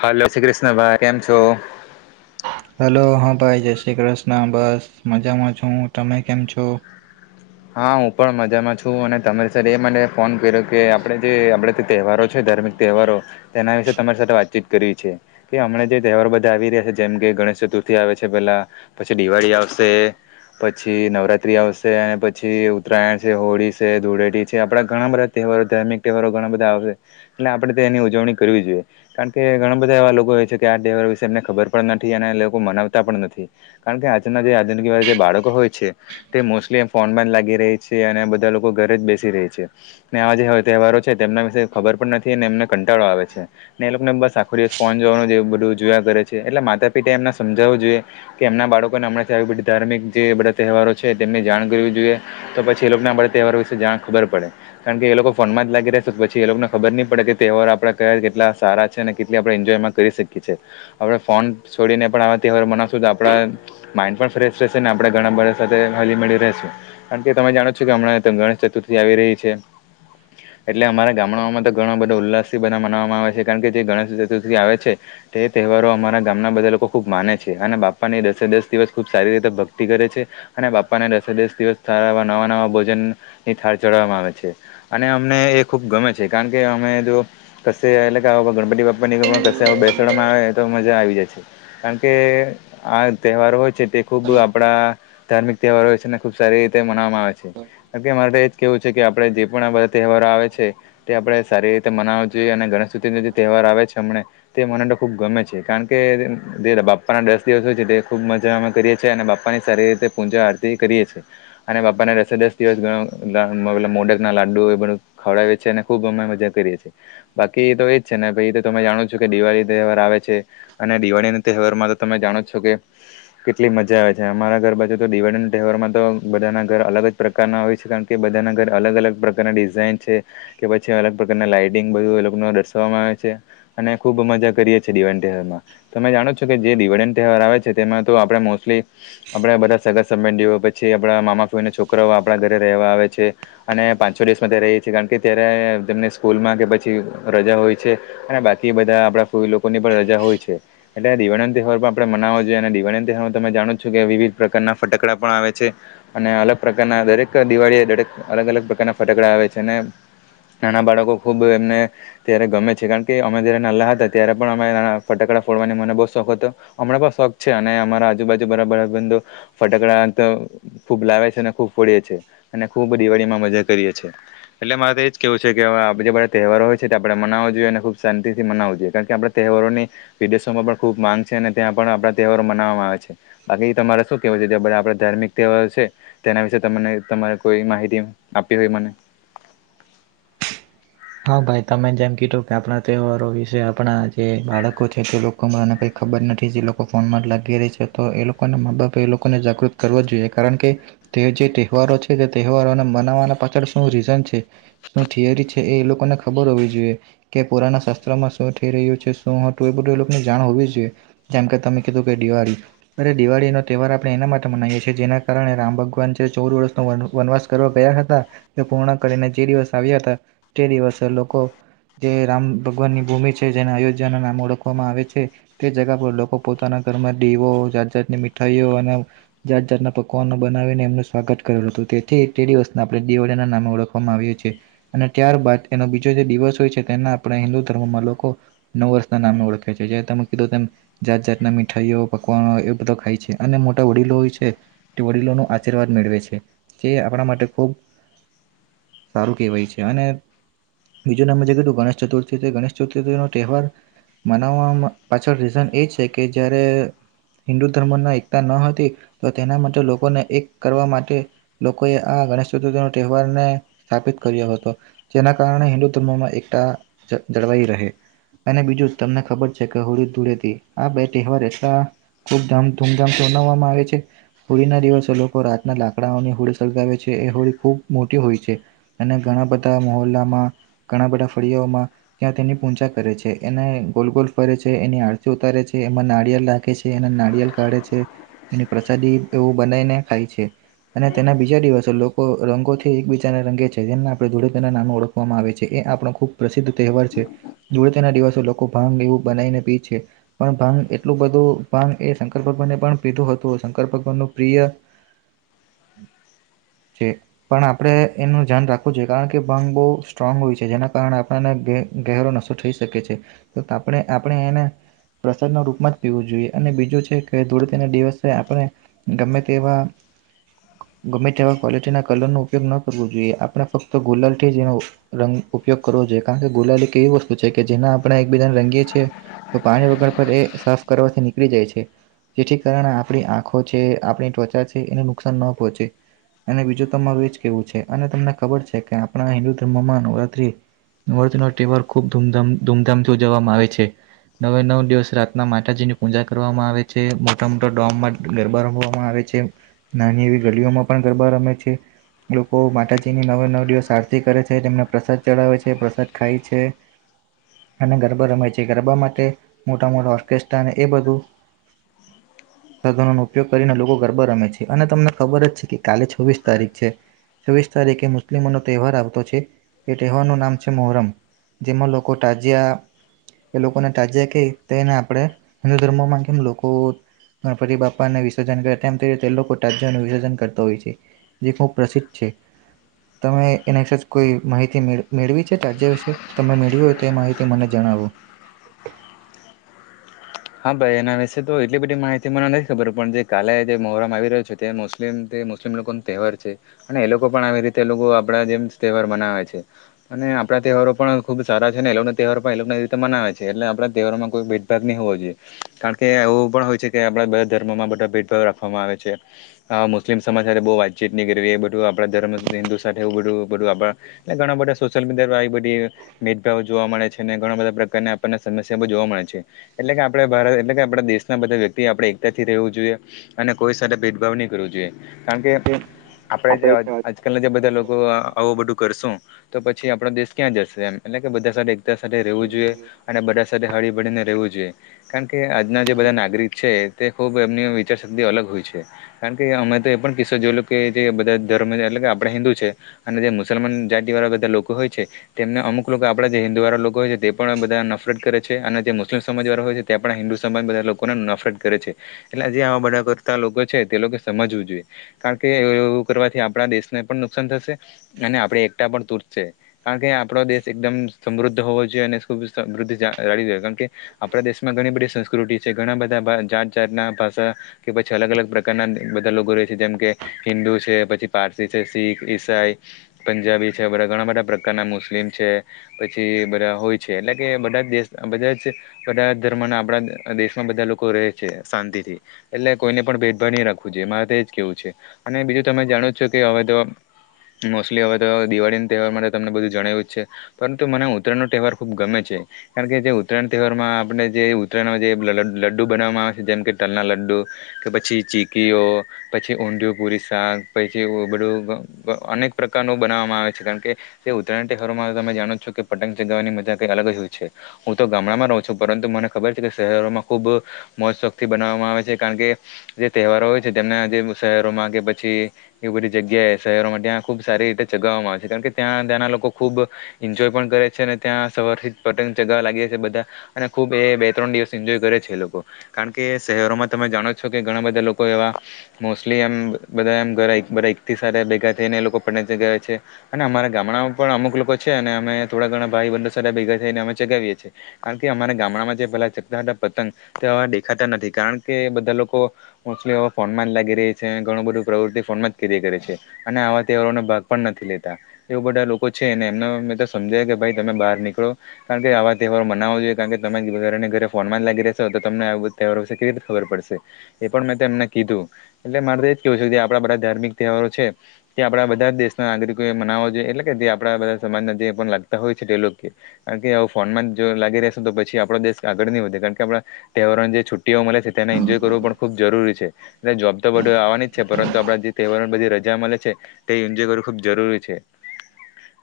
Hello Shri Krishnabhai કેમ છો? Hello હા ભાઈ જય શ્રી કૃષ્ણ બસ મજામાં છું, તમે કેમ છો? હા હું પણ મજામાં છું, અને તમારે સર એ મને ફોન કર્યો કે આપડે જે આપડે તે તહેવારો છે. ધાર્મિક તહેવારો તેના વિશે તમારી સાથે વાતચીત કરીવી છે, કે અમને જે તહેવાર બધા આવી રહ્યા છે, જેમ કે ગ ગણેશ ચતુર્થી આવે છે, પેલા પછી દિવાળી આવશે પછી નવરાત્રી આવશે અને પ છી ઉત્તરાયણ છે, હોળી છે, ધૂળેટી છે આપડા ઘણા બધા તહેવારો ધાર્મિક તહેવારો ઘણા બધા આવશે એટલે આપણેે એની ઉજવણી કરવી જોઈએ કારણ કે ઘણા બધા એવા લોકો હોય છે, કે આ તહેવાર વિશે એમને ખબર પણ નથી અને લોકો મનાવતા પણ નથી કારણ કે આજ જે આ બાળકો હોય છે, તે મોસ્ટલી ફોન માજ લાગી રહી છે, અને બધા લોકો ઘરે જ બેસી રહી છે, ને આવા જે તહેવારો છે, તેમના વિશે ખબર નથી એમને કંટાળો આવે છે, ને એ લોકોને બસ આખો દિવસ ફોન જોવાનું બધું જોયા કરે છે, એટલે માતા પહી એમને સમજાવું જોઈએ કે એમના બાળકોને હમણાં આવી બધી ધાર્મિક જે બધા તહેવારો છે, તેમને જાણ કરવી જોઈએ તો પછી એ લોકોને આપડે તહેવારો વિશે જ્યા ખબર પડે કારણ કે એ લોકો ફોનમાં જ લાગી રહેશે તો પછી એ લોકોન ખબર નહી પડે કે તહેવાર આપે કયા કેટલા સારા છે, અને કેટલી આપણે એન્જોયમાં કરી શકીએ છીએ આપણે ફોન છોડીને પણ આવા તહેવાર મનાવ સુ તો આપણા માઈન્ડ પણ ફ્રેશ રહેશે ને આપણે ઘણા બધા સાથે હલી મળી રહે શે કારણ કે તમે જાણો છો કે હમણાં ગણેશ ચતુર્થી આવી રહી છે. એટલે અમારા ગામડાઓમાં તો ઘણો બધો ઉલ્લાસથી બધા મવામાં આવે છે, કારણ કે જે ગણેશ ચતુર્થી આવે છે. તે તહેવારો અમારા ગામના બધા લોકો ખુબ માને છે, અને બાપા ની દસે દસ દિવસ ખુબ સારી રીતે ભક્તિ કરે છે. અને બાપા ને દસ દિવસ સારા આવા નવા નવા ભોજન ની થાર ચડવામાં આવે છે, અને અમને એ ખુબ ગમે છે. કારણ કે અમે જો કશે એટલે ગણપતિ બાપ [unintelligible] બેસડમાં આવે તો મજા આવી જાય છે, કારણ કે આ તહેવાર હોય છે. તે ખુબ આપડા ધાર્મિક તહેવારો હોય છે, ને ખુબ સારી રીતે મનાવામાં આવે છે. કારણ કે મારે એજ કેવું છે, કે આપડે જે પણ આ બધા તહેવારો આવે છે, તે આપડે સારી રીતે મનાવ જોઈએ અને ગણેશ શું તેને જે તહેવાર આવે છે હમણે તે મને તો ખૂબ ગમે છે કારણ કે જે બાપ્પાના દસ દિવસ હોય છે તે ખૂબ મજા અમે કરીએ છે અને બાપ્પાની સારી તે પૂજા આરતી કરીએ છે. અને બાપ્પાને દસે દસ દિવસ ઘણુ મતલબ મોડક ના લાડુ એ બધું ખવડાવે છે ને ખુબ અમે મજા કરીએ છે, બાકી તો એજ છે ને પહી તમે જાણો છો કે દિવાળી તહેવાર આવે છે, અને દિવા ળીના તહેવારમાં તો તમે જાણો છો કે કેટલી મજા આવે છે અમારા ઘર બાજુ તો દિવાળીના તહેવારમાં તો બધાના ઘર અલગ જ પ્રકારના હોય છે કારણ કે બધાના ઘર અલગ અલગ પ્રકારના ડિઝાઇન છે, કે પછી અલગ પ્રકારના લાઈટીંગ બધું એ લોકોનુ દર્શવામાં આવે છે અને ખુબ મજા કરીએે છે, દિવાળીના તહેવારમાં તમે જાણો છો કે જે દિવાળીને તહેવાર આવે છે તેમાં તો આપણે મોસ્ટલી આપણા બધા સગા સંબંધીઓ પ છી આપણા મામા ફુઈના છોકરાઓ આપણા ઘરે રહેવા આવે છે અને પાંચ છો દિવસમાં ત્યા રેય છે, કારણ કે ત્યારે અને તેમની સ્કૂલમાં કે પછી રજા હોય છે અને બાકી બધા આપણા ફુઈ લોકોની પણ રજા હોય છે. એટલે દિવાળીના તહેવાર પણ આપણે મનાવો જોઈએ અને દિવાળીના તહેવારમાં તમે જાણો છો કે વિવિધ પ્રકારના ફટકડા પણ આવે છે, અને અલગ પ્રકારના દરેક દિવાળી દરેક અલગ અલગ પ્રકારના ફટાકડા આવે છે, અને નાના બાળકો ખુબ એમને ત્યારે ગમે છે કારણ કે અમે ત્યારે નાલા હતા ત્યારે પણ અમે નાના ફટાક શા ફોડવાની મને બો શોખ હતો હમણાં પણ શોખ છે અને અમારા આજુબાજુ બધા બધા બંધો ફટાકડા તો ખૂબ લાવે છે, અને ખૂબ ફોડીએ છે, અને ખૂબ દિવાળીમાં મજા કરીએ છે. એટલે મારે તો એજ કેવું છે કે અવે આજે તહેવારો હોય છે, આપણે મનાવો જોઈએ અને ખુબ શાંતિથી મનાવો જોઈએ કારણ કે આપણે તે હેવારોની વિદેશોમાં પણ ખુબ માંગ છે, અને ત્યાં પણ આપણા તહેવારો મનાવામાં આવે છે. બાકી તમારે શું કેવું છે જો બધા આપડે ધાર્મિક તહેવારો છે તેના વિશે તમને તમારે કોઈ માહિતી આપવી હોય મને હા ભાઈ તમે જેમ કીધું કે આપણા તહેવારો વિશે આપણા જે બાળકો છે, તે લોકોમાં ને કઈક ખબર નથી જે લોકો ફોનમાં જ લાગી રેય છે તો એ લોકોના મા બાપે એ લોકોને જાગૃત કરવો જોઈએ કારણ કે તે જે તહેવારો છે, તે તહેવારોને મનાવવાના પાછળ શું રીઝન છે, શું થિયરી છે. એ લોકોને ખબર હોવી જોઈએ કે પુરાના શાસ્ત્રોમાં શું થઈ રહ્યું છે શું હતું એ બધું એ લોકોને જાણ હો વી જોઈએ જેમ કે તમે કીધું કે દિવાળી અરે દિવાળીનો તહેવાર આપણે એના માટે મનાવીએ છીએ જેના કારણે રામ ભગવાન જે ચૌદ વર્ષનો વન વનવાસ કરવા ગયા હતા તે પૂર્ણ કરીને જે દિવસ આવ્યા હતા તે દિવસે લોકો જે રામ ભગવાનની ભૂમિ છે, જેને અયોધ્યાના નામ ઓળખવામાં આવે છે, તે જગા પર લોકો પોતાના ઘરમાં દીવો જાત જાતની મીઠાઈઓ અને જાત જાતના પકવાનો બનાવીને એમનું સ્વાગત કરેલું હતું તેથી તે દિવસ આપણે દિવાળીના નામે ઓળખવામાં આવ્યા છે, અને ત્યારબાદ એનો બીજો જે દિવસ હોય છે, તેના આપણે હિન્દુ ધર્મમાં લોકો નવ વર્ષના નામે ઓળખે છે, જે તમે કીધું તેમ જાત જાતના મીઠાઈઓ પકવાનો એવું બધું ખાય છે, અને મોટા વડીલો હોય છે. વડીલોનો આશીર્વાદ મેળવે છે જે આપણા માટે ખૂબ સારું કહેવાય છે. અને નીચે તમે જે કીધું ગણેશ ચતુર્થી તે ગણેશ ચતુર્થીનો તહેવાર મનાવવામાં પાછળ રીઝન એ છે કે જયારે હિન્દુ ધર્મમાં એકતા ન હતી તો તેના માટે લોકોને એક કરવા માટે લોકોએ આ ગણેશ ચતુર્થીનો તહેવાર ને સ્થાપિત કર્યો હ તો જેના કારણે હિન્દુ ધર્મોમાં એકતા જ જળવાઈ રહે અને બીજું તમને ખબર છે કે હોળી ધૂળેટી આ બે તહેવાર એટલા ખૂબ ધામ ધૂમધામથી બનાવવામાં આવે છે, હોળીના દિવસે લોકો રાતના લાકડાઓની હોળી સળગાવે છે, એ હોળી ખૂબ મોટી હોય છે, અને ઘણા બધા મહોલ્લામાં ઘણા બધા ફળિયામાં ત્યાં તેની પૂજા કરે છે, એને ગોલગોલ ફરે છે, એની આરતી ઉતારે છે, એમાં નારિયેલ રાખે છે, એના નારિયેલ કાઢે છે, એની પ્રસાદી એવું બનાઈને ખાય છે, અને તેના બીજા દિવસે લોકો રંગોથી એક બીજાને રંગે છે, જેમના આપણે ધૂળેટી તેના નામે ઓળખવામાં આવે છે, એ આપણો ખૂબ પ્રસિદ્ધ તહેવાર છે, ધૂળેટી તેના દિવસ તે લોકો ભાંગ એવું બનાવીને પી છે પણ ભાંગ એટલું બધું ભાંગ એ શંકર ભગવાને પણ પીધું હ તુ શંકર ભગવાનનું પ્રિય [inaudible] છે પણ આપડે એનું ધ્યાન રાખ આપ જો કારણ કે ભંગ બહુ સ્ટ્રોંગ હોય છે જેના કારણે આપણને ગહેરો નશો થઈ શકે છે આપણે આપણે એને પ્રસાદના રૂપમાં જ પીવું જોઈએ અને બીજું છે કે ધૂળ તેના દિવસે આપણે ગમે તેવા [inaudible] ગમે તેવા ક્વોલિટીના કલરનો ઉપયોગ ન કરવો જોઈએ આપણે ફક્ત ગુલાલ થી એનો રંગ ઉપયોગ કરવોઈએ કારણ કે ગુલાલ એક એવી વસ્તુ છે કે જેના આપણે એકબીજ રંગ તો પાણી વગર પર એ સાફ કરવાથી નીકળી જાય છે જેથી કારણે આપણી આંખો છે આપણી ત્વચા છે એને નુકસાન ન પહોંચે અને બીજું તમારજ કેવું છે અને તમને ખબર છે કે આપણા હિન્દુ ધર્મમાં નવરાત્રી નરતી ન તહેવાર ખુબ ધ ધૂમધામથી ઉજવવામાં આવે છે નવે નવ દિવસ રાતના માતાજી ની પૂજા કરવામાં આવે છે મોટા મોટા ડોમમાં ગરબા રમવામાં આવે છે નાની એવી ગલીઓમાં પણ ગરબા રમે છે લોકો માતાજીની નવે નવી સારથી કરે છે તેમને પ્રસાદ ચડાવે છે પ્રસાદ ખાય છે અને ગરબા રમા છે ગરબા માટે મોટા મોટા ઓર્કેસ્ટ્રા અને એ બધું સાધનો નો ઉપયોગ કરીને લોકો ગરબા રમે છે અને તમને ખબર જ છે કે કાલે છવ્વીસ તારીખ છે છવ્વીસ તારીખ મુસ્ આપ મનો તહેવાર આવતો છે એ તહેવારનું નામ છે મોહરમ જેમાં લોકો તાજિયા એ લોકોને તાજિયા કે તેને આપણે હિન્દુ ધર્મોમાં કેમ લોકો ગણપતિ બાપાને વિસર્જન કરે તેમ તે લોકો રાજા નનું વિસર્જન કરતા હોય છે જે ખૂબ પ્રસિદ્ધ છે હ તમે એના અશે જ કોઈ માહિતી મે મેળવી છે ચ રાજ્ય વિશે તમે મેળવી હોય તો માહિતી મને જણાવો હ હા ભાઈ એના વિશે તો એટલી બધી માહિતી મને નથી ખબર પણ જે કાલે જે મોહરામ આવી રહ્યો છે તે મુસ્લિમ મુસ્લિમ લોકો ન તહેવાર છે અને એ લોકો પણ આવી રીતે એ લોકો આપડા જેમ તહેવાર મનાવે છે અને આપણા તહેવારો પણ ખુબ સારા છે ને એ લોકોનો તહેવાર પણ એ લોકોને એ રીતે મનાવે છે એટ આપણા તહેવારો માંઈ ભેદભાગ નહીં હોો જોઈએ કારણ કે એવું પણ હોય છે કે આપે બા ધર્મોમાં બધા ભેદભાવ રાખવામાં આવે છે મુસ્લિમ સ સાથે બુ વાતચીત ન કરવી એ બધું આપણા ધર્મ હિન્દુ સાથે એવું બધું બધું આપ ઘણા બાોશિયલ મીડિયા દભાવ જોવા મળે છે ને ઘણા બધા પ્રકારને સમસ્યા જોવા મળે છે એટલે કે આપણે ભારત એટલે કે આપણા દેશના બધા વ્યક્તિ આપણે એકતાથી રહેવું જોઈએ અને કોઈ સાથે ભેદભાવ નહીં કરવું જોઈએ કારણ કે આપણે જે આજકાલના જે બધા લોકો આવું બધું કરશું તો પછી આપણા દેશ ક્યાં જશે એમ એટલે કે બધા સાથે એકતા સાથે રહેવું જોઈએ અને આપડા સાથે હળી ભળ ને રહેવું જોઈએ કારણ કે આજના જે બધા નાગરિક છે તે ખુબ એમની વિચાર શક્તિ અલગ હોય છે કારણ કે અ તો એ પણ કિસ્સો જોયે કે જે બધા ધર્મ છે એટલે કે આપે હિન્દુ છે અને જે મુસલમાન જાતિ વાળા બધા લોકો હોય છે તેમને અમુક લોકો આપડા જે હિન્દુ વાળા લોકો હોય છે તે પણ બધા નફરત કરે છે અને જે મુસ્લિમ સમાજ વાળા હોય છે ત્યાં પણ હિન્દુ સંબંધ બધા લોકોને નફરત કરે છે એટલે જે આવા બધા કરતા લોકો છે તે લોકો સમજવું જોઈએ કારણ કે એવું કરવાથી આપણા દેશને પણ નુકસાન થશે અને આપણે એકતાા પણ તૂટશે કારણ કે આપણો દેશ એકદમ સમૃદ્ધ હોવો જોઈએ અને ખુબ સમૃદ્ધ જાળવી જોઈએ કારણ કે આપણા દેશ માં ઘણી બધી સંસ્કૃતિ છે ઘણા બધા બાર જાત જાત ના ભાષા કે પછી અલગ અલગ પ્રકારના બધા લોકો જેમ કે હિન્દુ છે પછી પારસી છે શીખ ઈસાઈ પંજાબી છે બધા ઘણા બધા પ્રકાર અને મુસ્લિમ છે પછી બધા હોય છે એટલેકે એયા બધા જ દેશ બધા જ બધ ધર્મ અને આપણા દેશમાં બધા લોકો રહે છે શાંતિ થી એટલે કોઈને પણ ભેદભાવ નહીં રાખવું જો મારે તો એજ કેવું છે અને બીજું તમે જાણો છો કે હવે તો મોસ્ટલી હવે તો દિવાળી ના તહેવાર માટે તમને બધું જણાવ્યું જ છે પરંતુ મને ઉત્તરાયણનો તહેવાર ખુબ ગમે છે કારણ કે જે ઉત્તરાયણ તહેવાર માં આપણે ને જે ઉતરાયણ જે લડ્ડુ બનાવવામાં આવે છે જેમ કે તલના લડ્ડુ કે પછી ચીકીઓ પછી ઊંધયુ પુરી શાક પછી એવું બધુ અનેક પ્રકારનું બનાવવામાં આવે છે કારણ કે ઉત્તરાય તહેવારો રતમે જાણો છો કે પતંગ જગાવવાની મજા કઈ અલગ જ હોય છે હું તો ગામડામાં રહ છું પરંતુ મને ખબર છે કે શહેરોમાં ખુબ મોજ શોકથી બનાવવામાં આવે છે કારણ કે જે તહેવારો હોય છે તેમના જે શહેરોમાં કે પછી એ બધી જગ્યાએ શહેરોમાં ત્યાં ખુબ સારી રીતે ચગાવવામાં આવે છે કારણ કે ત્યાં ત્યાંના લોકો ખૂબ એન્જોય પણ કરે છે, અને ત્યાં સવારથી પતંગ ચગાવા લાગી છે, બધા અને ખૂબ બે બે ત્રણ દિવસ એન્જોય કરે છે, એ લોકો કારણ કે શહેરોમાં તમે જાણો છો, કે ઘણા બધા લોકો એવા મોસ્ટલી એમ બધા એમ ઘરા બધા એક થી મોસ્ટલી એમ બધા એમ કરાઈ બધા, એકથી સાથે ભેગા થઈને, એ લોકો [unintelligible] જયા છે, અને મારાં અમારા ગામમાં આમપણ પણ અમુક લોકો છે, અને અમે થોડા ઘણા ભાઈ બંધો સાથે ભેગા થઈને, અમે ચગાવીએીએ કારણ કે અમારે. ગામડામા જે પહેલા ચગતા હતા, પતંગ તે હવે દેખાતા નથી. કારણ કે બધા લોકો મોસ્ટલી હાવે ફોનમા લાગી રહી છે, ધણું બધું પ્રવૃતિ ફોનમાં જ કીધી કરે છે, અને આવા તહેવારો ભાગ પણ નથી લેતા વડા લોકો છે, એમને મેંતે સમજે કેભાઈ તમે બહાર નીકળો કારણ, કે આવા તહેવારો મનાવો જોઈએ, કારણ કે તમેને એની વધારા ઘરે ફોનમા જ લાગી રહેશો. તો તમને આ તહેવા, વિશે કેવી રીતે ખબર પડશે એ પણ મેં ત તેમને કીધું એટલે મારે તો એજ કેવું છે, કે આપડા બધા ધાર્મિક તહેવારો છે, કે આપડા બધા જ દેશના નાગરિકો એ મનાવ જોઈ એટલે કે જે, આપડા બધા સમાજના જે પણ લાગતા હોય છે, તે લોકો કારણ કેું ફોન જ, જો લાગી રહેશે. તો પ છી, આપો દેશ આગળ નહી, વધે કારણ કે આપ તહેવારોને જે છુટ્ટીઓ મળે છે, તેને એન્જોય કરવો પણ ખુબ જરૂરી છે. જોબ તો બધ આવવાની જ છે, પરંતુ આપણા જે તહેવારોને બધી રજા મળે છે, તે એન્જોય કરવું ખૂબ જરૂરી છે.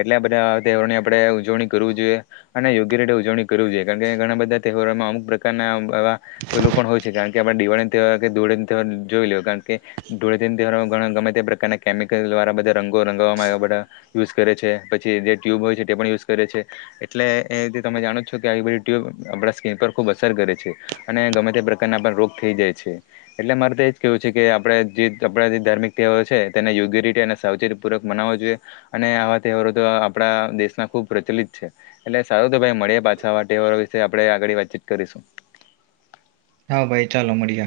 એટલે બધા તહેવારની આપડે ઉજવણી કરવુ જોઈએ, અને યોગ્ય રીતે ઉજવણી કરવી જોઈએ. કારણ કે ઘણા બધા તહેવારોમાં અમુક પ્રકારનાવા પેલું પણ હોય છે, કારણ કે આપણે દિવાળી તહેવાકેધોળી, ના તહેવા જોઈ લ કારણ, કે ધુળેટીના તહેવારમાં ગમે તે પ્રકારના કેમિકલ વાળા બધા રંગો રંગાવવામાં આવ્યા બધા. યુઝ કરે છે, પછીએ જે ટ્યુબ હોય છે, તે પણ યુઝ કરે છે, એટલે એથી તમે જાણો છો, કે આવી બધી ટ્યુબ આપણા સ્કીિન પર ખુબ અસર કરે છે, અને ગમે તે પ્રકારના પર રોગ થઈ, જાય છે, એટલે મારે તો એજ કેવું છે, કે આપ જે આપણા જે ધાર્મિક તહેવા છે, તેને યોગ્ય રીતે અને સાવચેતી પૂર્વક મનાવો જોઈએ અને આવા તહેવારો તો આપણા દેશમાં ખુબ પ્રચલિત છે, એટલે સારું તો ભાઈ મળે પાછા આવા તહેવારો વિશે, આપણે આગળ વાતચીત કરીશું. હા, ભાઈ ચાલો મળીએ